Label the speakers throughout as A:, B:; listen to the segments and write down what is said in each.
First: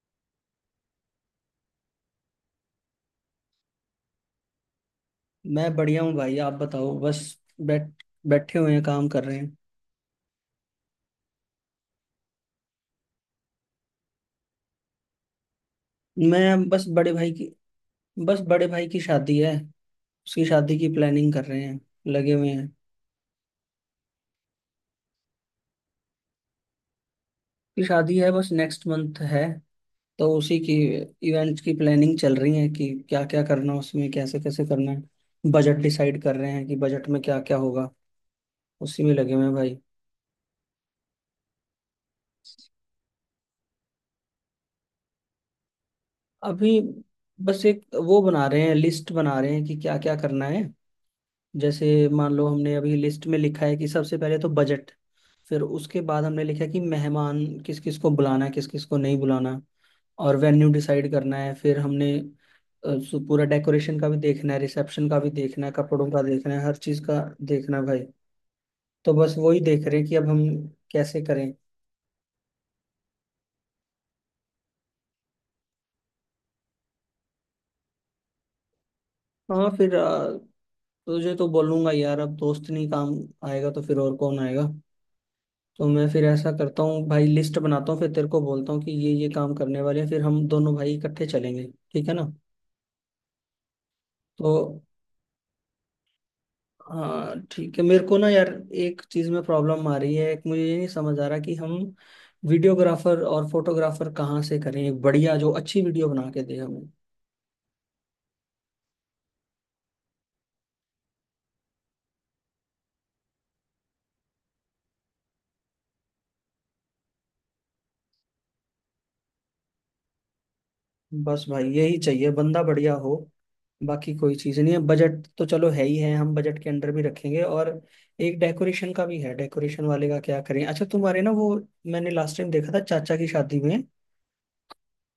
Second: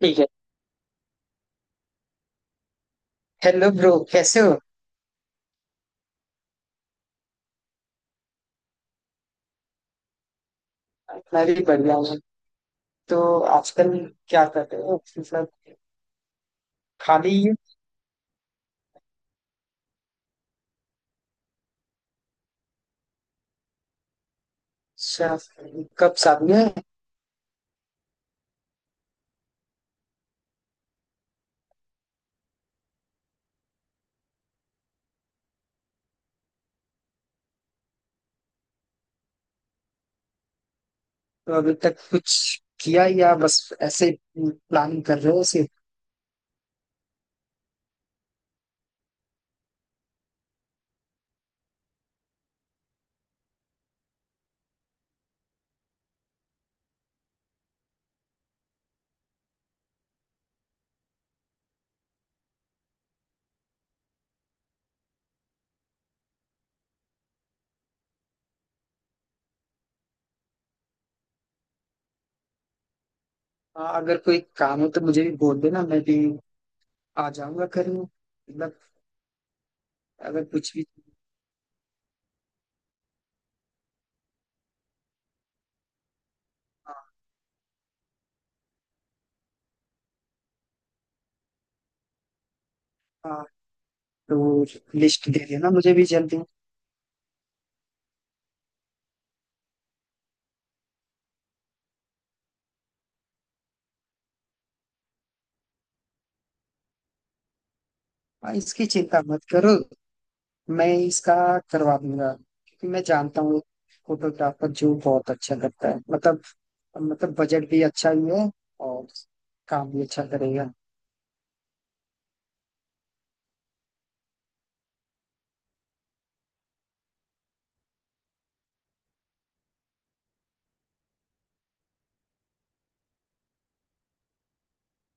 A: ठीक है। Hello bro, कैसे हो?
B: मैं बढ़िया हूँ भाई। आप बताओ। बस बैठ बैठे हुए हैं, काम कर रहे हैं।
A: मैं भी बढ़िया हूँ। तो आजकल क्या कर रहे हो, मतलब?
B: मैं बस बड़े भाई
A: खाली
B: की
A: ही।
B: बस बड़े भाई की शादी है। उसकी शादी की प्लानिंग कर रहे हैं, लगे हुए हैं।
A: शा- कब शादी है?
B: की शादी है, बस नेक्स्ट मंथ है। तो उसी की इवेंट्स की प्लानिंग चल रही है कि क्या क्या करना, उसमें कैसे कैसे करना है। बजट डिसाइड कर रहे हैं कि बजट में क्या क्या होगा। उसी में लगे हुए हैं भाई।
A: तो अभी तक कुछ किया या बस ऐसे प्लानिंग कर रहे हो सिर्फ?
B: अभी बस एक वो बना रहे हैं, लिस्ट बना रहे हैं कि क्या क्या करना है। जैसे मान लो, हमने अभी लिस्ट में लिखा है कि सबसे पहले तो बजट। फिर उसके बाद हमने लिखा कि मेहमान, किस किस को बुलाना है, किस किस को नहीं बुलाना। और वेन्यू डिसाइड करना है। फिर हमने पूरा डेकोरेशन का भी देखना है, रिसेप्शन का भी देखना है, कपड़ों का देखना है, हर चीज़ का देखना है भाई। तो बस वही देख रहे हैं कि अब हम कैसे करें।
A: हाँ, अगर कोई काम हो तो मुझे भी बोल देना, मैं भी आ जाऊंगा करने, मतलब।
B: हाँ,
A: अगर कुछ भी।
B: तुझे तो बोलूंगा यार। अब दोस्त नहीं काम आएगा तो फिर और कौन आएगा। तो मैं फिर ऐसा करता हूँ
A: हाँ।
B: भाई, लिस्ट बनाता हूँ, फिर तेरे को बोलता हूँ कि ये काम करने वाले हैं, फिर हम दोनों भाई इकट्ठे चलेंगे। ठीक है ना।
A: हाँ, तो
B: तो
A: लिस्ट दे देना मुझे भी जल्दी।
B: हाँ ठीक है। मेरे को ना यार एक चीज में प्रॉब्लम आ रही है। एक मुझे ये नहीं समझ आ रहा कि हम वीडियोग्राफर और फोटोग्राफर कहाँ से करें, एक बढ़िया जो अच्छी वीडियो बना के दे हमें।
A: हाँ, इसकी चिंता मत करो। मैं इसका करवा दूंगा, क्योंकि मैं जानता हूँ। फोटोग्राफर जो बहुत अच्छा करता है, मतलब। मतलब, बजट भी अच्छा ही है। और काम भी अच्छा करेगा।
B: बस भाई यही चाहिए, बंदा बढ़िया हो। बाकी कोई चीज़ नहीं है। बजट तो चलो है ही है, हम बजट के अंडर भी रखेंगे। और एक डेकोरेशन का भी है, डेकोरेशन वाले का क्या करें। अच्छा, तुम्हारे ना वो मैंने लास्ट टाइम देखा था चाचा की शादी में,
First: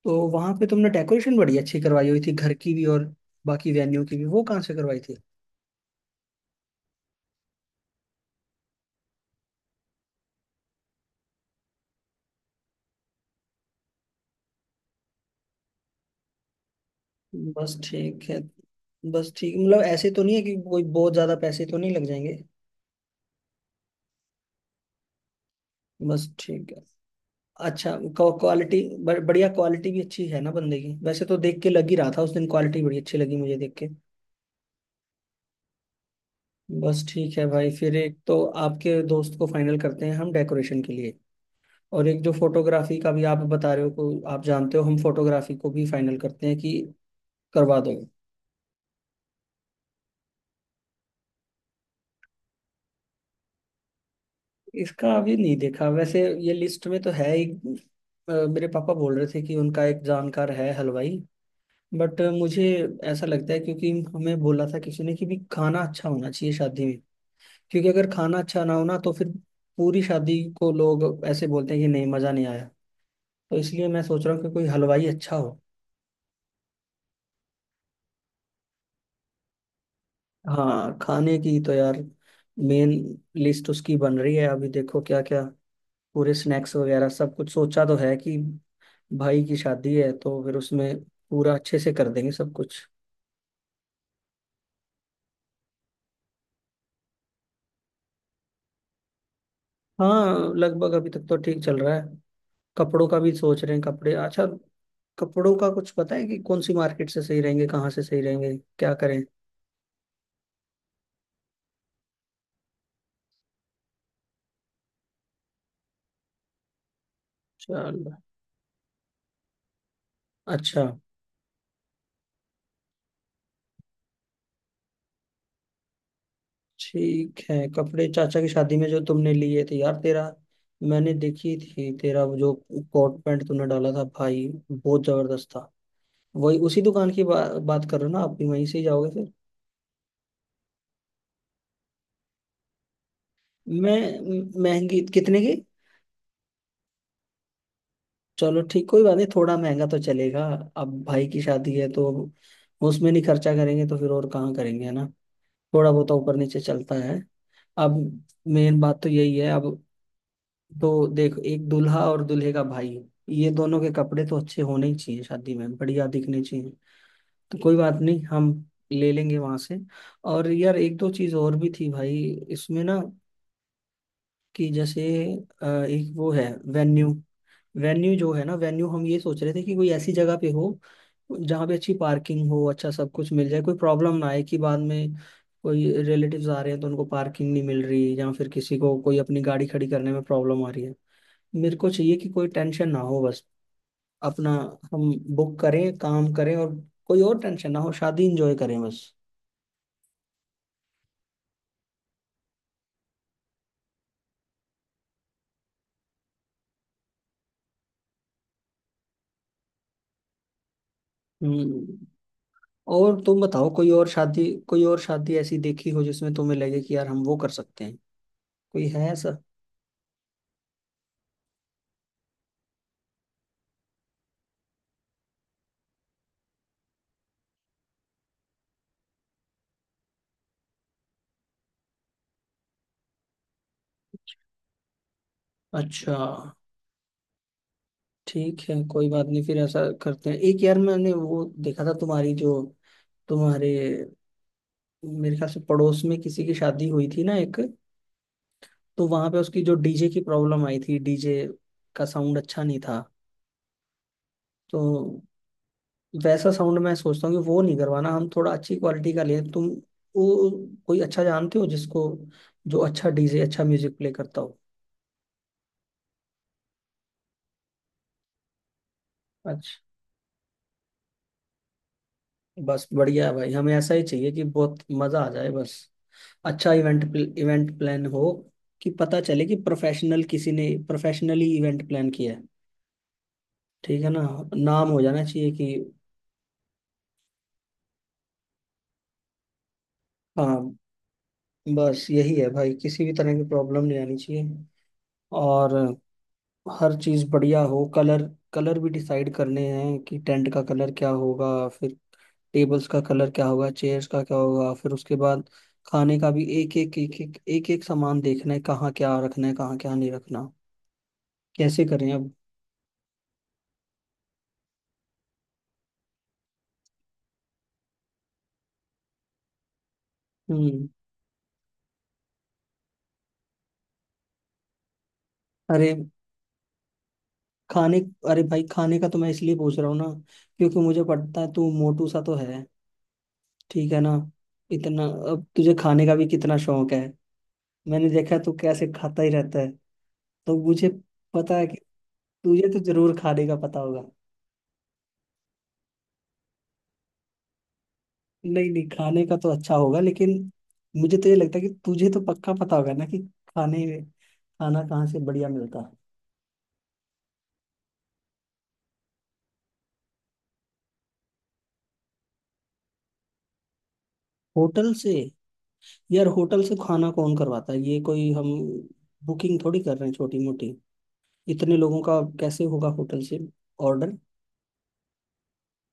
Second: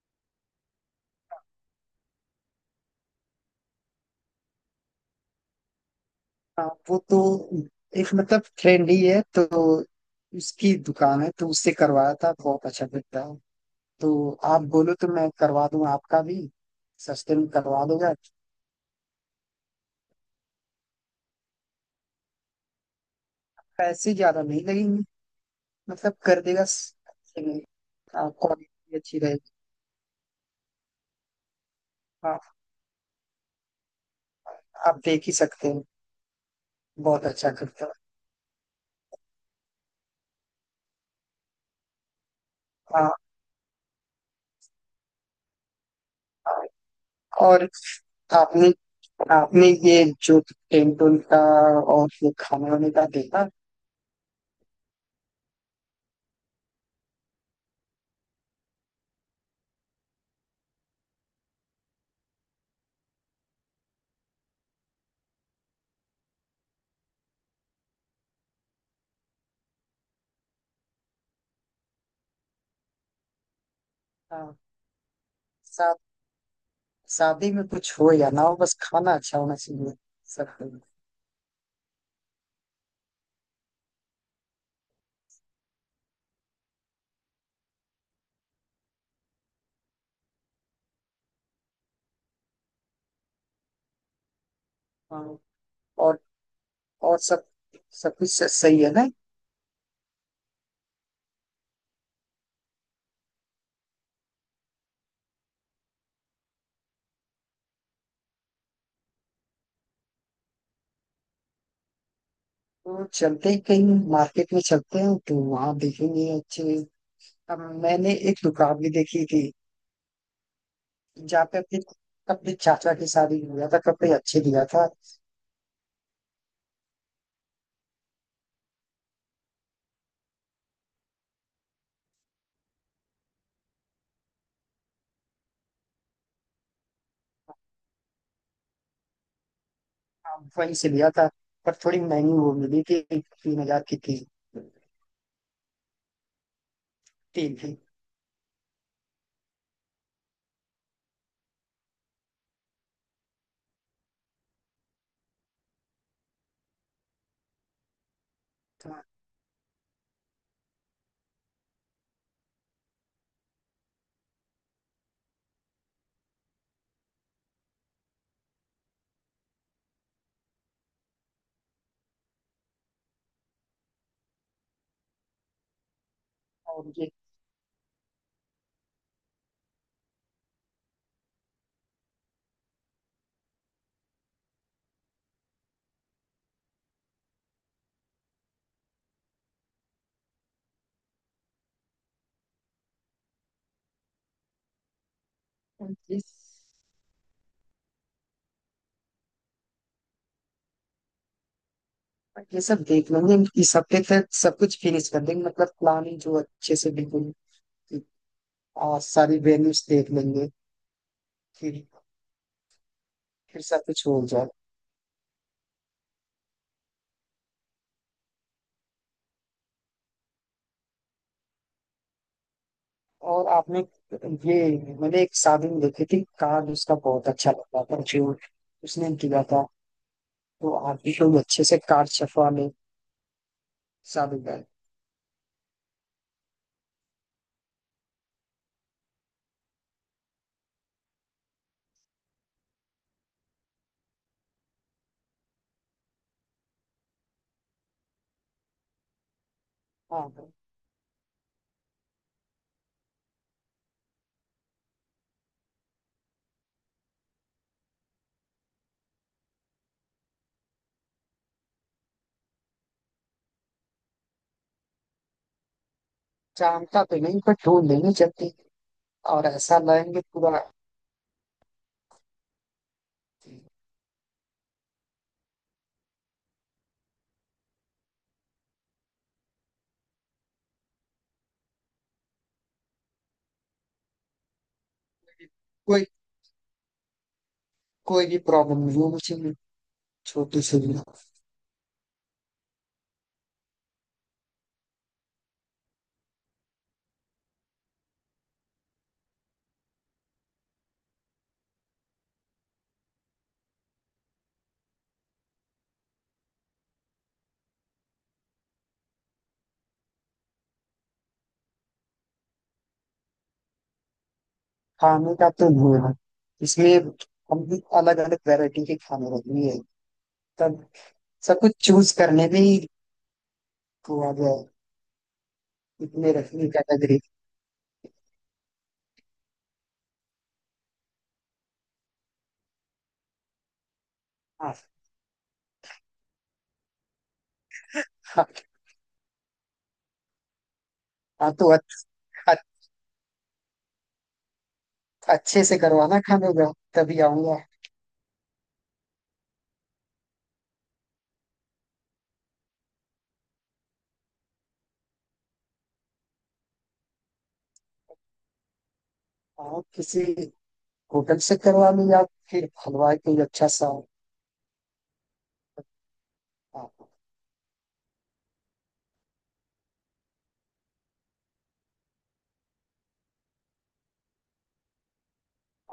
B: तो वहां पे तुमने डेकोरेशन बड़ी अच्छी करवाई हुई थी, घर की भी और बाकी वेन्यू की भी। वो कहाँ से करवाई थी?
A: हाँ, वो तो एक मतलब फ्रेंड ही है, तो उसकी दुकान है, तो उससे करवाया था। बहुत अच्छा दिखता है। तो आप बोलो तो मैं करवा दूं आपका भी। सस्ते में
B: बस
A: करवा दूंगा।
B: ठीक है। बस ठीक मतलब, ऐसे तो नहीं है कि कोई बहुत ज्यादा पैसे तो नहीं लग जाएंगे?
A: पैसे ज्यादा नहीं लगेंगे। मतलब,
B: बस
A: कर देगा
B: ठीक है।
A: अच्छे में।
B: अच्छा।
A: हाँ,
B: क्वालिटी
A: क्वालिटी अच्छी
B: बढ़िया,
A: रहेगी।
B: क्वालिटी भी अच्छी है ना बंदे की। वैसे तो देख के लग ही रहा था उस दिन,
A: हाँ,
B: क्वालिटी बड़ी अच्छी लगी मुझे देख के।
A: आप देख ही सकते हैं।
B: बस
A: बहुत
B: ठीक है
A: अच्छा
B: भाई,
A: करता है।
B: फिर एक तो आपके दोस्त को फाइनल करते हैं हम डेकोरेशन के लिए। और एक जो फोटोग्राफी का
A: हाँ,
B: भी आप बता रहे हो, को आप जानते हो, हम फोटोग्राफी को भी फाइनल करते हैं कि
A: और
B: करवा दो।
A: आपने आपने ये जो टेंटोन का और ये खाने वाने का देखा?
B: इसका अभी नहीं देखा। वैसे ये लिस्ट में तो है ही। मेरे पापा बोल रहे थे कि उनका एक जानकार है हलवाई, बट मुझे ऐसा लगता है, क्योंकि हमें बोला था किसी ने कि भी खाना अच्छा होना चाहिए शादी में। क्योंकि अगर खाना अच्छा ना हो ना, तो फिर पूरी शादी को लोग ऐसे बोलते हैं कि नहीं, मजा नहीं आया। तो इसलिए मैं सोच रहा हूँ कि
A: हाँ,
B: कोई हलवाई अच्छा हो।
A: शा- शादी में कुछ हो या ना हो, बस खाना अच्छा होना चाहिए। सब कुछ।
B: हाँ, खाने की तो यार मेन लिस्ट उसकी बन रही है अभी। देखो क्या क्या, पूरे स्नैक्स वगैरह सब कुछ सोचा तो है कि भाई की शादी है, तो फिर उसमें पूरा अच्छे से कर देंगे सब कुछ।
A: हाँ, और और सब सब कुछ सही है ना?
B: हाँ, लगभग अभी तक तो ठीक चल रहा है। कपड़ों का भी सोच रहे हैं, कपड़े अच्छा। कपड़ों का कुछ पता है कि कौन सी मार्केट से सही रहेंगे, कहाँ से सही रहेंगे, क्या करें?
A: तो चलते ही कहीं, मार्केट में चलते हैं तो वहां देखेंगे अच्छे। अब
B: चलो,
A: मैंने एक दुकान भी देखी थी,
B: अच्छा।
A: जहाँ पे अपनी अपनी चाचा की शादी में लिया था, कपड़े अच्छे लिया था।
B: ठीक है, कपड़े चाचा की शादी में जो तुमने लिए थे यार, तेरा मैंने देखी थी, तेरा वो जो कोट पैंट तूने डाला था भाई, बहुत जबरदस्त था। वही उसी दुकान की बात कर रहे हो ना? आप भी वहीं से ही जाओगे फिर?
A: हाँ, वहीं से लिया था। पर थोड़ी महंगी वो मिली थी, 3 हजार की थी।
B: मैं महंगी कितने की?
A: तीन थी।
B: चलो ठीक, कोई बात नहीं, थोड़ा महंगा तो चलेगा। अब भाई की शादी है, तो उसमें नहीं खर्चा करेंगे तो फिर और कहाँ करेंगे, है ना। थोड़ा बहुत तो ऊपर नीचे चलता है। अब मेन
A: हाँ,
B: बात तो यही है अब। तो देख, एक दूल्हा और दूल्हे का भाई, ये दोनों के कपड़े तो अच्छे होने ही चाहिए, शादी में बढ़िया दिखने चाहिए। तो कोई बात नहीं, हम ले लेंगे वहां से। और यार, एक दो चीज और भी थी भाई इसमें ना, कि जैसे एक वो है
A: और
B: वेन्यू। वेन्यू जो है ना, वेन्यू हम ये सोच रहे थे कि कोई ऐसी जगह पे हो जहाँ पे अच्छी पार्किंग हो, अच्छा सब कुछ मिल जाए, कोई प्रॉब्लम ना आए कि बाद में कोई रिलेटिव्स आ रहे हैं तो उनको पार्किंग नहीं मिल रही, या फिर किसी को कोई अपनी गाड़ी खड़ी करने में प्रॉब्लम आ रही है। मेरे को चाहिए कि कोई टेंशन ना हो बस। अपना हम बुक करें,
A: ये
B: काम करें और कोई और टेंशन ना हो, शादी इंजॉय करें बस।
A: ये सब देख लेंगे। इस हफ्ते तक सब कुछ फिनिश कर देंगे, मतलब प्लानिंग जो अच्छे से बिल्कुल। और सारी वेन्यूज देख लेंगे। फिर
B: हम्म। और तुम
A: फिर
B: बताओ,
A: सब
B: कोई
A: कुछ
B: और
A: हो
B: शादी,
A: जाए।
B: कोई और शादी ऐसी देखी हो जिसमें तुम्हें लगे कि यार हम वो कर सकते हैं? कोई है ऐसा?
A: और आपने ये मैंने एक शादी में देखी थी, कार्ड उसका बहुत अच्छा लगा था जो उसने किया था। तो आप एकदम अच्छे से कार चफवा में साबित है।
B: अच्छा, ठीक है, कोई बात नहीं, फिर ऐसा करते हैं। एक यार मैंने वो देखा था, तुम्हारी जो तुम्हारे मेरे ख्याल से पड़ोस में किसी की शादी हुई थी ना एक, तो वहां पे उसकी जो डीजे की
A: हाँ,
B: प्रॉब्लम आई थी, डीजे का साउंड अच्छा नहीं था। तो वैसा साउंड मैं सोचता हूँ कि वो नहीं करवाना, हम थोड़ा अच्छी क्वालिटी का लें। तुम वो कोई अच्छा जानते हो जिसको, जो अच्छा डीजे, अच्छा म्यूजिक प्ले करता हो?
A: जानता तो नहीं पर ढूंढ लेंगे जल्दी। और ऐसा
B: अच्छा।
A: लाएंगे पूरा।
B: बस बढ़िया है भाई, हमें ऐसा ही चाहिए कि बहुत मजा आ जाए बस। अच्छा इवेंट, इवेंट प्लान हो कि पता चले कि प्रोफेशनल, किसी ने प्रोफेशनली इवेंट प्लान किया है। ठीक है ना। नाम हो जाना चाहिए कि।
A: कोई कोई भी प्रॉब्लम नहीं होनी चाहिए। छोटी
B: हाँ,
A: सी भी।
B: बस यही है भाई, किसी भी तरह की प्रॉब्लम नहीं आनी चाहिए। और हर चीज़ बढ़िया हो, कलर। कलर भी डिसाइड करने हैं कि टेंट का कलर क्या होगा, फिर टेबल्स का कलर क्या होगा, चेयर्स का क्या होगा। फिर उसके बाद खाने का भी एक एक एक एक एक एक सामान देखना है, कहाँ क्या रखना है, कहाँ क्या नहीं रखना। कैसे करें अब?
A: खाने का तो नहीं है इसमें। हम भी अलग अलग वैरायटी के खाने रखनी है। तब
B: हम्म।
A: सब कुछ चूज करने में ही वो आ गया है।
B: अरे
A: इतने रखनी कैटेगरी।
B: खाने, अरे भाई खाने का तो मैं इसलिए पूछ रहा हूँ ना क्योंकि मुझे पता है तू मोटू सा तो है, ठीक है ना।
A: हाँ,
B: इतना, अब तुझे खाने का भी कितना शौक है। मैंने देखा है
A: हाँ,
B: तू कैसे खाता ही रहता है। तो मुझे
A: हाँ,
B: पता है
A: तो
B: कि तुझे तो
A: अच-
B: जरूर खाने का पता होगा।
A: अच्छे से करवाना खाने का। तभी आऊंगा।
B: नहीं नहीं, खाने का तो अच्छा होगा, लेकिन मुझे तो ये लगता है कि तुझे तो पक्का पता होगा ना कि खाने, खाना कहाँ से बढ़िया मिलता है।
A: हाँ, किसी होटल से करवा लूँ या फिर हलवाई कोई अच्छा सा।
B: होटल से? यार होटल से
A: हाँ,
B: खाना कौन करवाता है, ये कोई हम बुकिंग थोड़ी कर रहे हैं छोटी मोटी। इतने लोगों का कैसे होगा होटल से ऑर्डर?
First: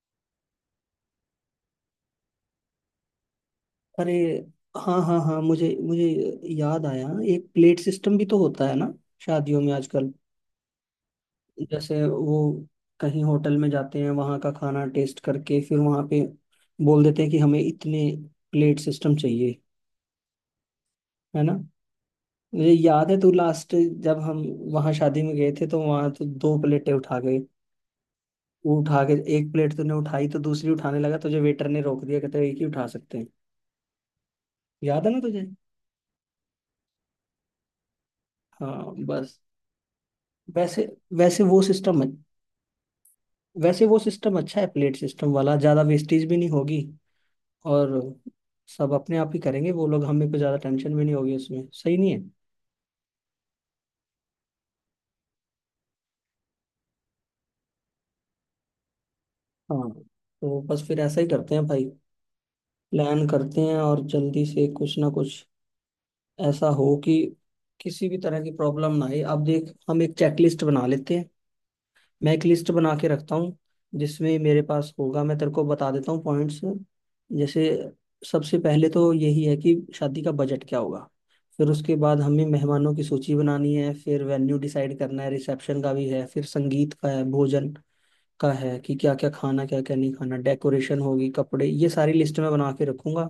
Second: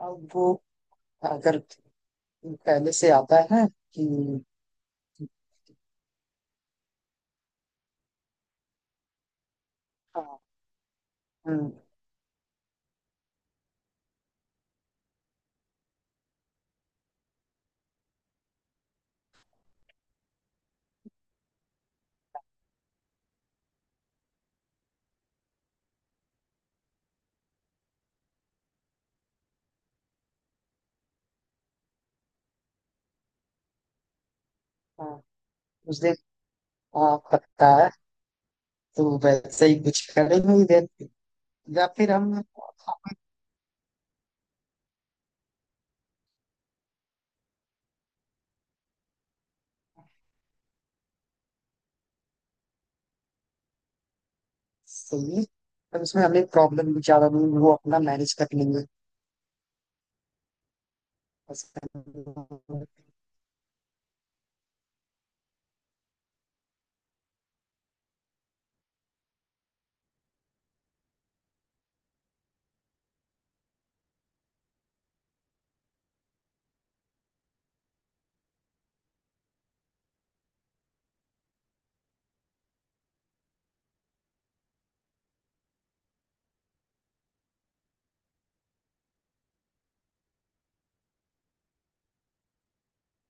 A: अब वो अगर पहले से आता है कि।
B: अरे हाँ हाँ हाँ, मुझे मुझे याद आया, एक प्लेट सिस्टम भी तो होता है ना शादियों में आजकल।
A: हाँ। हम्म,
B: जैसे वो कहीं होटल में जाते हैं, वहाँ का खाना टेस्ट करके, फिर वहाँ पे बोल देते हैं कि हमें इतने प्लेट सिस्टम चाहिए, है ना। मुझे याद है तू, लास्ट जब हम वहाँ शादी में गए थे तो वहाँ तो दो प्लेटें उठा गए। वो उठा के एक प्लेट तूने उठाई, तो दूसरी उठाने लगा तुझे वेटर ने रोक दिया, कहते एक ही उठा सकते हैं। याद है ना
A: हाँ,
B: तुझे?
A: उस दिन। हाँ, पकता है।
B: हाँ
A: तो
B: बस।
A: वैसे ही कुछ करेंगे ही
B: वैसे
A: देन।
B: वैसे वो
A: या
B: सिस्टम है,
A: फिर हम, हाँ।
B: वैसे वो सिस्टम अच्छा है, प्लेट सिस्टम वाला। ज्यादा वेस्टेज भी नहीं होगी, और सब अपने आप ही करेंगे वो लोग, हमें को ज्यादा टेंशन भी नहीं होगी उसमें, सही नहीं है?
A: सही है। पर उसमें हमें प्रॉब्लम भी ज्यादा नहीं, वो अपना मैनेज कर लेंगे।
B: हाँ। तो बस फिर ऐसा ही करते
A: बस
B: हैं भाई,
A: हम-
B: प्लान करते हैं और जल्दी से कुछ ना कुछ ऐसा हो कि किसी भी तरह की प्रॉब्लम ना आए। अब देख, हम एक चेकलिस्ट बना लेते हैं। मैं एक लिस्ट बना के रखता हूँ जिसमें मेरे पास होगा, मैं तेरे को बता देता हूँ पॉइंट्स। जैसे सबसे पहले तो यही है कि शादी का बजट क्या होगा। फिर उसके बाद हमें मेहमानों की सूची बनानी है, फिर वेन्यू डिसाइड करना है, रिसेप्शन का भी है, फिर संगीत का है, भोजन का है कि क्या क्या खाना, क्या क्या नहीं खाना, डेकोरेशन होगी, कपड़े, ये सारी लिस्ट मैं बना के रखूंगा।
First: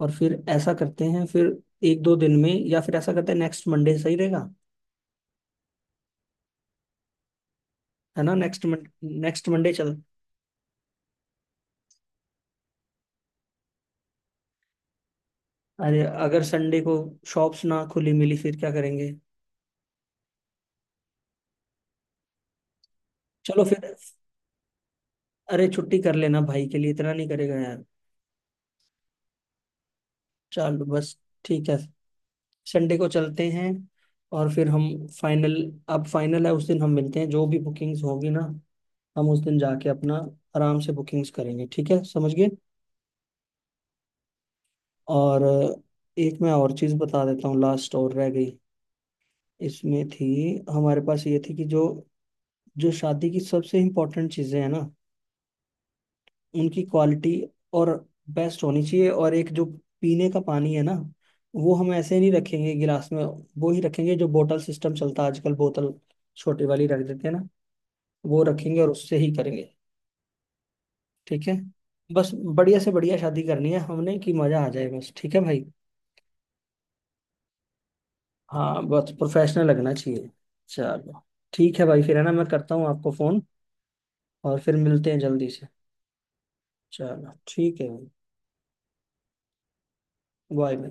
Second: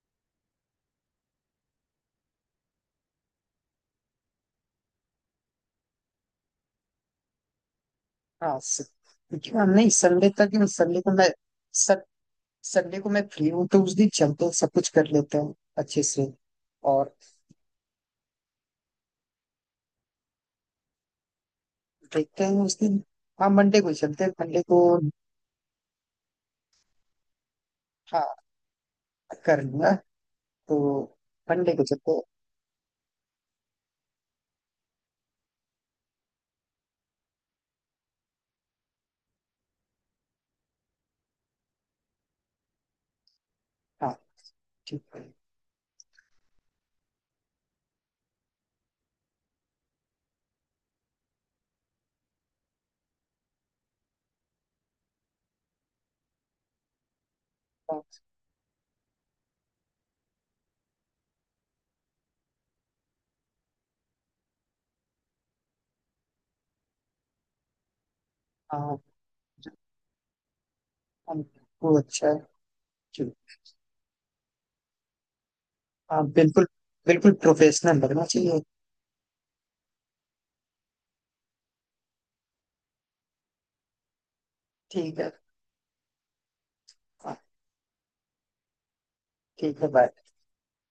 B: और फिर ऐसा करते हैं, फिर एक दो दिन में, या फिर ऐसा करते हैं नेक्स्ट मंडे सही रहेगा, है ना।
A: हाँ,
B: नेक्स्ट मंडे, नेक्स्ट
A: क्योंकि हम
B: मंडे
A: नहीं
B: चल।
A: संडे तक, संडे को मैं सं- संडे को मैं फ्री हूँ, तो उस दिन चलते हैं, सब कुछ कर लेते हैं
B: अरे
A: अच्छे से।
B: अगर संडे को
A: और
B: शॉप्स ना खुली मिली फिर क्या करेंगे?
A: देखते हैं उस दिन। हाँ,
B: चलो
A: मंडे
B: फिर।
A: को ही चलते हैं, मंडे को।
B: अरे छुट्टी कर लेना, भाई के लिए इतना नहीं करेगा यार।
A: हाँ, कर लूंगा। तो
B: चलो बस, ठीक
A: मंडे
B: है।
A: को चलते हैं।
B: संडे को चलते हैं और फिर हम फाइनल, अब फाइनल है उस दिन हम मिलते हैं, जो भी बुकिंग्स होगी ना, हम उस दिन जाके अपना आराम से बुकिंग्स करेंगे। ठीक है, समझ गए।
A: हाँ। ठीक है।
B: और एक मैं और चीज़ बता देता हूँ, लास्ट और रह गई इसमें थी। हमारे पास ये थी कि जो जो शादी की सबसे इम्पोर्टेंट चीज़ें हैं ना, उनकी क्वालिटी और
A: हाँ,
B: बेस्ट होनी चाहिए। और एक जो पीने का पानी है ना, वो हम ऐसे नहीं रखेंगे गिलास में, वो ही रखेंगे जो बोतल सिस्टम चलता है आजकल, बोतल छोटी वाली रख देते हैं ना, वो रखेंगे और
A: हाँ,
B: उससे ही करेंगे।
A: हाँ,
B: ठीक है।
A: वो अच्छा
B: बस
A: है।
B: बढ़िया से बढ़िया शादी
A: ठीक।
B: करनी है हमने कि मजा आ जाए बस। ठीक है भाई।
A: हाँ बिल्कुल। बिल्कुल प्रोफेशनल लगना चाहिए।
B: हाँ बस प्रोफेशनल लगना चाहिए। चलो, ठीक है भाई। फिर है ना, मैं करता हूँ आपको फोन और फिर मिलते हैं
A: ठीक है।
B: जल्दी से। चलो
A: हाँ,
B: ठीक है भाई।
A: ठीक है, बाय।
B: Bye bye.